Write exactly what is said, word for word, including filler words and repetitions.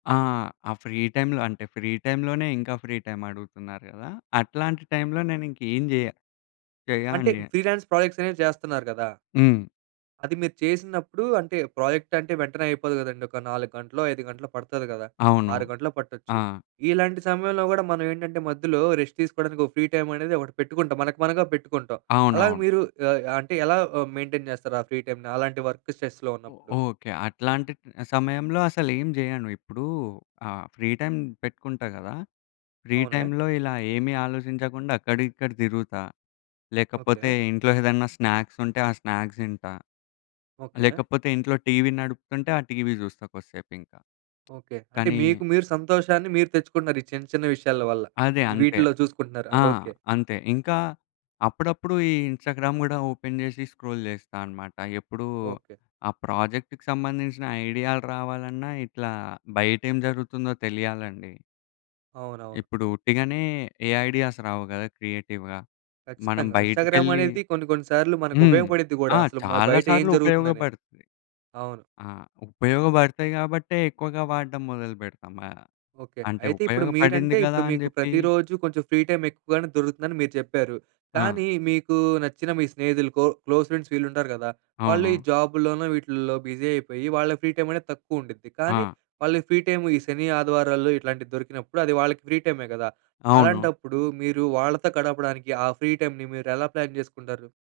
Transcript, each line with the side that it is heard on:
left: ఆ! ఆ ఫ్రీ టైమ్‌లో అంటే ఫ్రీ టైమ్‌లోనే ఇంకా ఫ్రీ టైమ్ అడుగుతున్నారు గదా? అట్లాంటి టైమ్‌లో నేనింకా ఏం జేయ్య. చేయ్య
right: అంటే
left: అండి.
right: ఫ్రీలాన్స్ ప్రాజెక్ట్స్ అనేవి చేస్తున్నారు గదా!
left: హ్మ్.
right: అది మీరు చేసినప్పుడు, అంటే ప్రాజెక్ట్ అంటే వెంటనే అయిపోదు గదండీ. ఒక నాలుగు గంటలో, ఐదు గంటలో పడతది గదా!
left: అవును.
right: ఆరు గంటలు పట్టొచ్చు.
left: ఆ!
right: ఇలాంటి సమయంలో గూడా మనం ఏంటంటే, మధ్యలో రెస్ట్ తీసుకోవడానికి ఓ ఫ్రీ టైమ్ అనేది ఒకటి పెట్టుకుంటాం. మనకు మనగా పెట్టుకుంటాం. అలాగే
left: అవునవును.
right: మీరు ఆహ్, అంటే ఎలా ఆహ్, మెయింటైన్ జేస్తారు ఆ ఫ్రీ టైమ్‌ని అలాంటి వర్క్ స్ట్రెస్‌లో
left: ఒ
right: ఉన్నప్పుడు?
left: ఓకే. అట్లాంటి సమయంలో అసలేం చేయను. ఇప్పుడు ఆ ఫ్రీ టైమ్ పెట్టుకుంటా గదా! ఫ్రీ
right: అవునే?
left: టైమ్‌లో ఇలా ఏమి ఆలోచించకుండా అక్కడిక్కడ తిరుగుతా. లేకపోతే
right: ఓకే.
left: ఇంట్లో ఏదైనా స్నాక్స్ ఉంటే ఆ స్నాక్స్ తింటా.
right: ఓకే.
left: లేకపోతే ఇంట్లో టీవీ నడుపుతుంటే, ఆ టీవీ చూస్తా కొద్దిసేపు ఇంకా.
right: ఓకే. అంటే
left: కానీ
right: మీకు మీరు సంతోషాన్ని మీరు తెచ్చుకుంటున్నారు. ఈ చిన్న చిన్న విషయాల వల్ల.
left: అదే. అంతే.
right: వీటిలో చూసుకుంటున్నారు.
left: ఆ!
right: అదోకే.
left: అంతే. ఇంకా అప్పుడప్పుడు ఈ ఇన్స్టాగ్రామ్ గూడా ఓపెన్ జేశి స్క్రోల్ చేస్తా అన్నమాట. ఎప్పుడు
right: ఓకే.
left: ఆ ప్రాజెక్ట్‌కి సంబంధించిన ఐడియాలు రావాలన్నా, ఇట్లా బయటేం జరుగుతుందో తెలియాలండి.
right: అవునవును.
left: ఇప్పుడు ఉట్టిగనే ఏ ఐడియాస్ రావు గదా! క్రియేటివ్‌గా. మనం
right: కచ్చితంగా. ఇన్స్టాగ్రామ్
left: బయటికెళ్ళి
right: అనేది కొన్ని కొన్ని సార్లు మనకు
left: హ్మ్.
right: ఉపయోగపడిద్ది గూడా.
left: ఆ!
right: అసలు మ
left: చాలా
right: బయట ఏం
left: సార్లు
right: జరుగుతుందనేది.
left: ఉపయోగపడుతది.
right: అవును.
left: ఆ! ఉపయోగపడతయి గాబట్టే ఎక్కువగా వాడడం మొదలుపెడతాం గదా!
right: ఓకే.
left: అంటే
right: అయితే, ఇప్పుడు మీరంటే
left: ఉపయోగపడింది
right: ఇప్పుడు
left: గదా! అని
right: మీకు
left: జెప్పి
right: ప్రతిరోజు కొంచెం ఫ్రీ టైం ఎక్కువగానే దొరుకుతుందని మీరు జేప్పారు.
left: ఆ!
right: కానీ మీకు నచ్చిన మీ స్నేహితులు, కో క్లోజ్ ఫ్రెండ్స్ వీళ్ళు ఉంటారు గదా! వాళ్ళు ఈ
left: అవును.
right: జాబులోనో, వీటిల్లో బిజీ అయిపోయి వాళ్ళ ఫ్రీ టైమ్ అనేది తక్కువ ఉంటుంది. కానీ
left: ఆ!
right: వాళ్ళు ఫ్రీ టైమ్ ఈ శని, ఆదివారాల్లో ఇట్లాంటివి దొరికినప్పుడు అది వాళ్ళకి ఫ్రీ టైమే గదా!
left: అవును.
right: అలాంటప్పుడు మీరు వాళ్ళతో గడపడానికి ఆ ఫ్రీ టైమ్ ని మీరు ఎలా ప్లాన్ చేసుకుంటారు?